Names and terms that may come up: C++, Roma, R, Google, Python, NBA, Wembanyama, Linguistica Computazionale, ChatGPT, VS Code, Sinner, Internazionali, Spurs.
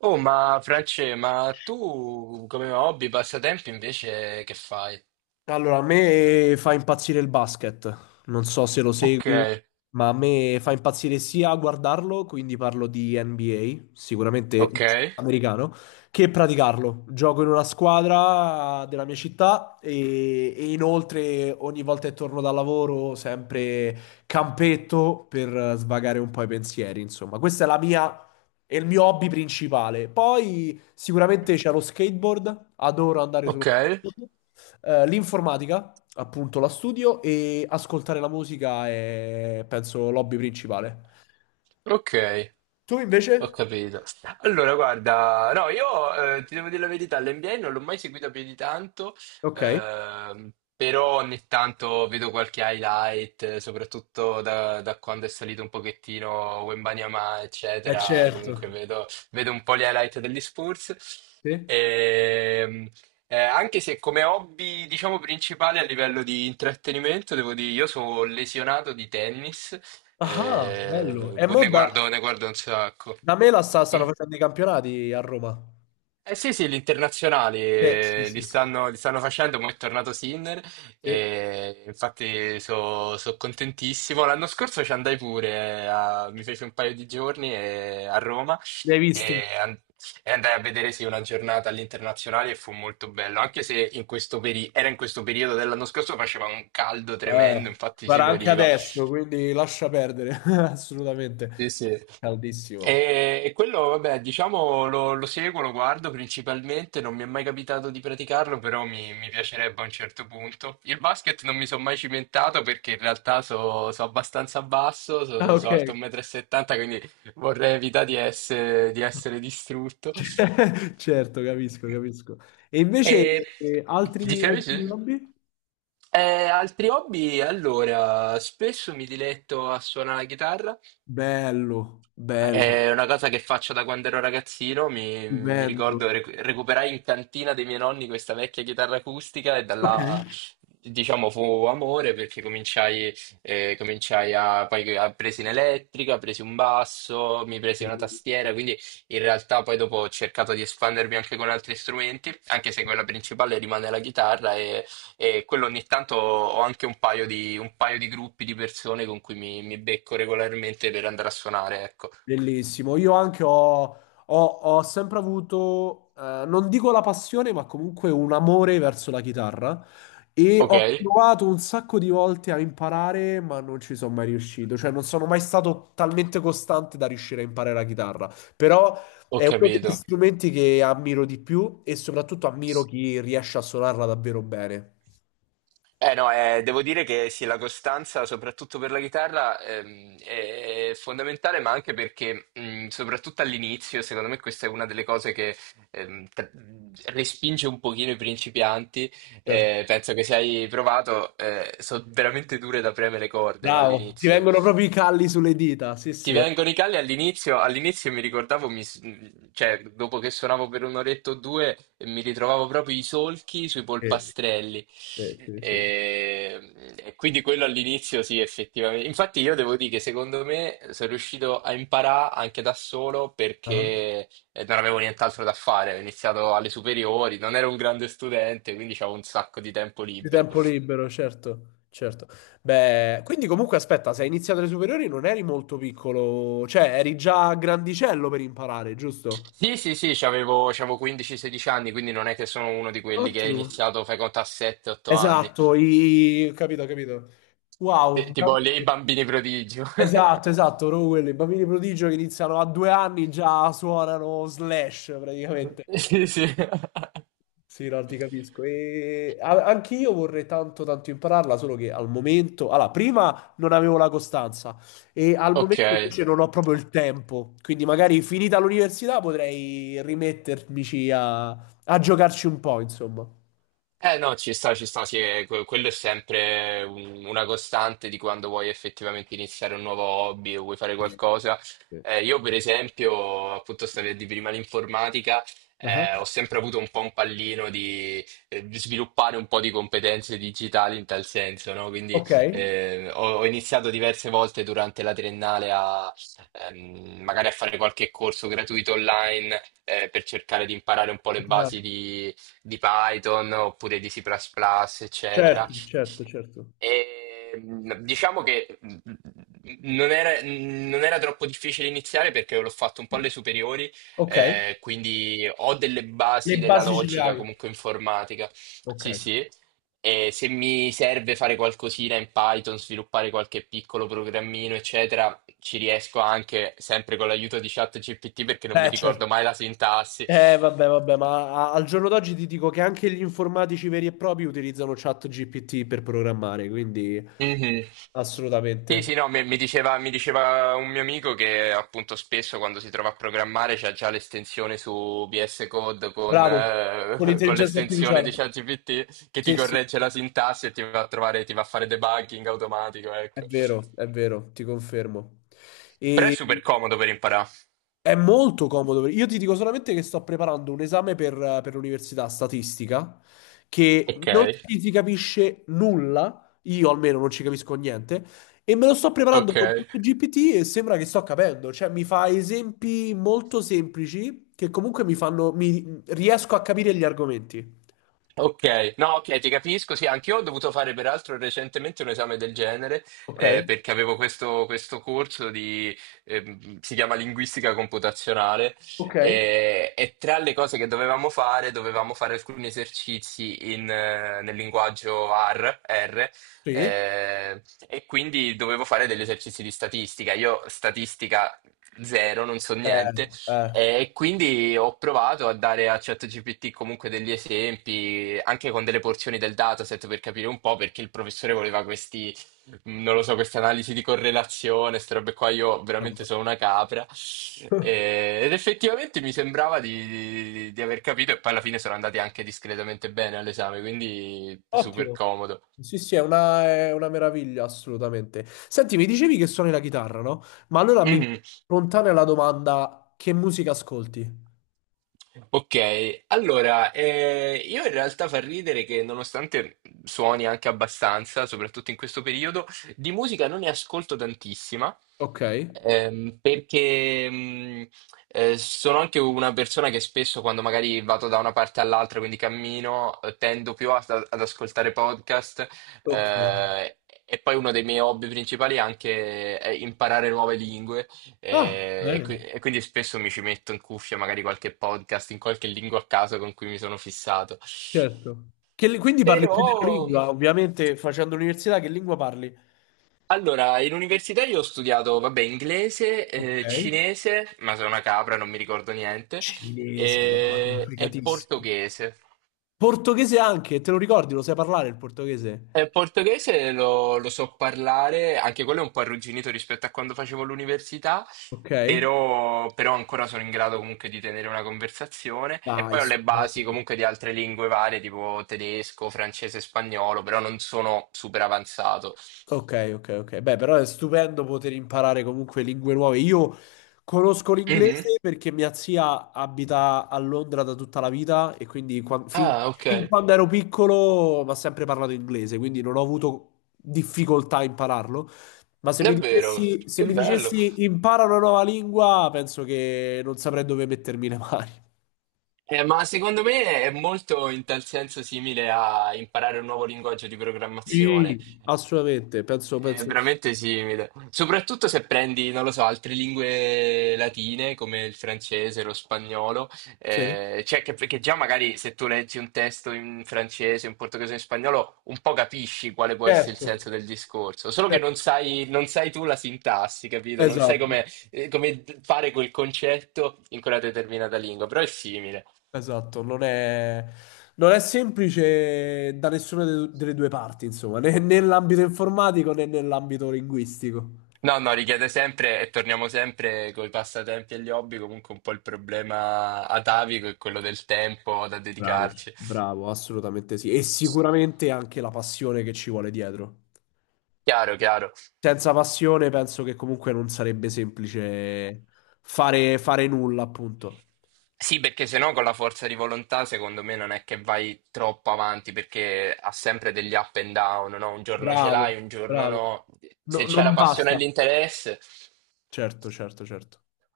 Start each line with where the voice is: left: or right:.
right: Oh, ma France, ma tu come hobby, passatempi invece che fai?
left: Allora, a me fa impazzire il basket, non so se lo
right: Ok,
left: segui, ma a me fa impazzire sia guardarlo, quindi parlo di NBA, sicuramente
right: ok,
left: americano, che praticarlo. Gioco in una squadra della mia città e inoltre ogni volta che torno dal lavoro sempre campetto per svagare un po' i pensieri, insomma. Questa è la mia... È il mio hobby principale. Poi sicuramente c'è lo skateboard, adoro andare sullo
right: ok,
left: skateboard. L'informatica, appunto, la studio e ascoltare la musica è, penso, l'hobby principale.
right: ok,
left: Tu
right: ho
left: invece?
right: capito. Allora, guarda, no, io ti devo dire la verità, l'NBA non l'ho mai seguito più di tanto.
left: Ok. Eh,
right: ehm, Però ogni tanto vedo qualche highlight, soprattutto da quando è salito un pochettino Wembanyama, eccetera, comunque
left: certo.
right: vedo un po' gli highlight degli Spurs.
left: Sì.
right: Ehm, Anche se come hobby, diciamo, principale a livello di intrattenimento, devo dire, io sono lesionato di tennis,
left: Ah, bello. E bello. Mo da,
right: ne guardo un sacco.
left: da me la stanno
right: Mm.
left: facendo i campionati a Roma.
right: Eh sì, sì, gli internazionali
left: Sì, sì, sì, sì,
right: li stanno facendo, ma è tornato Sinner
left: sì.
right: e infatti sono contentissimo. L'anno scorso ci andai pure, mi fece un paio di giorni a Roma
left: Li hai visti?
right: e, an- e andai a vedere, sì, una giornata all'internazionale e fu molto bello, anche se era in questo periodo dell'anno scorso faceva un caldo
left: Eh,
right: tremendo, infatti si
left: guarda, anche
right: moriva.
left: adesso, quindi lascia perdere, assolutamente.
right: Sì, sì.
left: Caldissimo.
right: E quello, vabbè, diciamo lo seguo, lo guardo principalmente, non mi è mai capitato di praticarlo, però mi piacerebbe a un certo punto. Il basket non mi sono mai cimentato perché in realtà sono abbastanza basso,
left: Ah, ok.
right: sono alto 1,70 m, quindi vorrei evitare di essere distrutto.
left: Certo, capisco, capisco. E invece
right: E
left: altri,
right: dicevi, sì?
left: altri hobby?
right: Eh, Altri hobby? Allora, spesso mi diletto a suonare la chitarra.
left: Bello, bello,
right: È una cosa che faccio da quando ero ragazzino, mi
left: bello.
right: ricordo recuperai in cantina dei miei nonni questa vecchia chitarra acustica e da
left: Ok.
right: là, diciamo, fu amore perché cominciai a, poi a presi in elettrica, presi un basso, mi presi una tastiera, quindi in realtà poi dopo ho cercato di espandermi anche con altri strumenti, anche se quella principale rimane la chitarra, e quello ogni tanto ho anche un paio di gruppi di persone con cui mi becco regolarmente per andare a suonare, ecco.
left: Bellissimo. Io anche ho- ho sempre avuto, non dico la passione, ma comunque un amore verso la chitarra e
right: Ok,
left: ho provato un sacco di volte a imparare, ma non ci sono mai riuscito. Cioè, non sono mai stato talmente costante da riuscire a imparare la chitarra. Però
right: ho
left: è uno degli
right: capito.
left: strumenti che ammiro di più e soprattutto ammiro chi riesce a suonarla davvero bene.
right: Eh no, devo dire che sì, la costanza, soprattutto per la chitarra, è fondamentale, ma anche perché, soprattutto all'inizio, secondo me questa è una delle cose che ehm, tra- respinge un pochino i principianti.
left: Certo.
right: Penso che se hai provato, sono veramente dure da premere le corde, no,
left: Bravo, ti
right: all'inizio.
left: vengono proprio i calli sulle dita. Sì,
right: Ti
left: sì.
right: vengono i calli all'inizio. All'inizio mi ricordavo, cioè dopo che suonavo per un'oretta o due, mi ritrovavo proprio i solchi sui
left: Sì,
right: polpastrelli.
left: sì, sì, sì.
right: E, e quindi quello all'inizio, sì, effettivamente. Infatti io devo dire che secondo me sono riuscito a imparare anche da solo
left: Ah.
right: perché non avevo nient'altro da fare. Ho iniziato alle superiori, non ero un grande studente, quindi avevo un sacco di tempo
left: Di
right: libero.
left: tempo libero, certo, certo. Beh, quindi comunque aspetta, se hai iniziato le superiori non eri molto piccolo, cioè eri già grandicello per imparare, giusto?
right: Sì, sì, sì, c'avevo 15-16 anni, quindi non è che sono uno di quelli che ha
left: Ottimo.
right: iniziato, fai conto, a 7-8 anni.
left: Esatto, i... capito, capito. Wow.
right: Tipo lì i bambini prodigio.
left: Esatto, esatto, proprio quello, i bambini prodigio che iniziano a due anni già suonano Slash praticamente.
right: Sì, sì.
left: Sì, no, ti capisco. E anch'io vorrei tanto tanto impararla, solo che al momento, allora, prima non avevo la costanza e al
right: Ok.
left: momento invece non ho proprio il tempo, quindi magari finita l'università potrei rimettermici a giocarci un po', insomma.
right: Eh no, ci sta, sì, quello è sempre una costante di quando vuoi effettivamente iniziare un nuovo hobby o vuoi fare qualcosa.
left: Sì.
right: Io per esempio, appunto, stavi a dire prima l'informatica,
left: Ah.
right: ho, sempre avuto un po' un pallino di sviluppare un po' di competenze digitali in tal senso, no? Quindi
left: Ok.
right: ho iniziato diverse volte durante la triennale a, magari a fare qualche corso gratuito online, per cercare di imparare un po' le
left: Imparare.
right: basi di Python oppure di C++, plus plus, eccetera.
left: Certo, certo, certo.
right: E diciamo che, non era troppo difficile iniziare perché l'ho fatto un po' alle superiori,
left: Ok.
right: quindi ho delle
left: Le
right: basi della
left: basi ce le
right: logica
left: hai.
right: comunque informatica.
left: Ok.
right: Sì, sì. E se mi serve fare qualcosina in Python, sviluppare qualche piccolo programmino, eccetera, ci riesco anche sempre con l'aiuto di ChatGPT perché non mi
left: Certo.
right: ricordo mai la sintassi.
left: Vabbè, vabbè, ma al giorno d'oggi ti dico che anche gli informatici veri e propri utilizzano ChatGPT per programmare, quindi
right: Mhm. Sì,
left: assolutamente.
right: sì, no, mi diceva un mio amico che appunto spesso quando si trova a programmare c'ha già l'estensione su VS Code con,
left: Bravo, con
right: con
left: l'intelligenza
right: l'estensione
left: artificiale.
right: di ChatGPT che ti
left: Sì, sì,
right: corregge
left: sì,
right: la sintassi e ti va a trovare, ti va a fare debugging automatico, ecco.
left: è vero, ti confermo.
right: Però è
left: E
right: super comodo per imparare.
left: è molto comodo. Io ti dico solamente che sto preparando un esame per l'università statistica che
right: Ok,
left: non ci si capisce nulla, io almeno non ci capisco niente, e me lo sto preparando
right: ok.
left: con GPT e sembra che sto capendo. Cioè, mi fa esempi molto semplici che comunque mi riesco a capire gli argomenti.
right: Ok, no, ok, ti capisco. Sì, anch'io ho dovuto fare peraltro recentemente un esame del genere,
left: Ok?
right: perché avevo questo corso di, si chiama Linguistica Computazionale,
left: Ok.
right: e tra le cose che dovevamo fare alcuni esercizi in, nel linguaggio R,
left: Sì.
right: eh, e quindi dovevo fare degli esercizi di statistica. Io statistica zero, non so
left: Eh,
right: niente.
left: eh.
right: E quindi ho provato a dare a ChatGPT comunque degli esempi, anche con delle porzioni del dataset per capire un po' perché il professore voleva questi, non lo so, queste analisi di correlazione, queste robe qua. Io veramente sono una capra. Ed effettivamente mi sembrava di aver capito, e poi alla fine sono andati anche discretamente bene all'esame, quindi super
left: Ottimo.
right: comodo.
left: Sì, sì, è una meraviglia, assolutamente. Senti, mi dicevi che suoni la chitarra, no? Ma allora mi
right: Mhm.
left: spontanea la domanda, che musica ascolti?
right: Ok, allora, io in realtà fa ridere che nonostante suoni anche abbastanza, soprattutto in questo periodo, di musica non ne ascolto tantissima.
left: Ok.
right: Perché, sono anche una persona che spesso quando magari vado da una parte all'altra, quindi cammino, tendo più ad ascoltare podcast.
left: Ok.
right: eh, e poi uno dei miei hobby principali è anche, imparare nuove lingue.
left: Ah,
right: eh, e,
left: bene,
right: qui- e quindi spesso mi ci metto in cuffia magari qualche podcast in qualche lingua a caso con cui mi sono fissato.
left: certo. Che quindi parli più della
right: Però.
left: lingua, ovviamente, facendo l'università, che lingua parli?
right: Allora, in università io ho studiato, vabbè, inglese,
left: Ok.
right: cinese, ma sono una capra, non mi ricordo niente,
left: Cinese, una roba
right: e
left: complicatissima.
right: portoghese.
left: Portoghese anche, te lo ricordi? Lo sai parlare il portoghese?
right: E portoghese lo so parlare, anche quello è un po' arrugginito rispetto a quando facevo l'università,
left: Ok.
right: però ancora sono in grado comunque di tenere una conversazione. E
left: Dai,
right: poi ho
left: sì.
right: le basi comunque di altre lingue varie, tipo tedesco, francese, spagnolo, però non sono super avanzato.
left: Ok, ok, ok. Beh, però è stupendo poter imparare comunque lingue nuove. Io conosco
right: Mhm.
left: l'inglese perché mia zia abita a Londra da tutta la vita e quindi
right: Ah, ok.
left: fin quando ero piccolo mi ha sempre parlato inglese, quindi non ho avuto difficoltà a impararlo. Ma se mi
right: Davvero?
left: dicessi, se
right: Che
left: mi
right: bello.
left: dicessi impara una nuova lingua, penso che non saprei dove mettermi le mani.
right: Ma secondo me è molto in tal senso simile a imparare un nuovo linguaggio di programmazione.
left: Sì, assolutamente, penso,
right: È
left: penso di sì.
right: veramente simile. Soprattutto se prendi, non lo so, altre lingue latine come il francese, lo spagnolo,
left: Sì.
right: cioè che già magari se tu leggi un testo in francese, in portoghese, in spagnolo, un po' capisci quale può essere il
left: Certo,
right: senso del discorso, solo che
left: certo.
right: non sai tu la sintassi, capito? Non sai
left: Esatto.
right: come fare quel concetto in quella determinata lingua, però è simile.
left: Esatto, non è, non è semplice da nessuna delle due parti, insomma, né nell'ambito informatico né nell'ambito linguistico.
right: No, no, richiede sempre, e torniamo sempre con i passatempi e gli hobby, comunque un po' il problema atavico è quello del tempo da
left: Bravo.
right: dedicarci.
left: Bravo, assolutamente sì. E sicuramente anche la passione che ci vuole dietro.
right: Chiaro, chiaro.
left: Senza passione penso che comunque non sarebbe semplice fare, fare nulla, appunto.
right: Sì, perché se no con la forza di volontà secondo me non è che vai troppo avanti, perché ha sempre degli up and down, no? Un giorno ce
left: Bravo,
right: l'hai, un giorno
left: bravo.
right: no.
left: No-
right: Se c'è la
left: non
right: passione e
left: basta.
right: l'interesse.
left: Certo, certo, certo.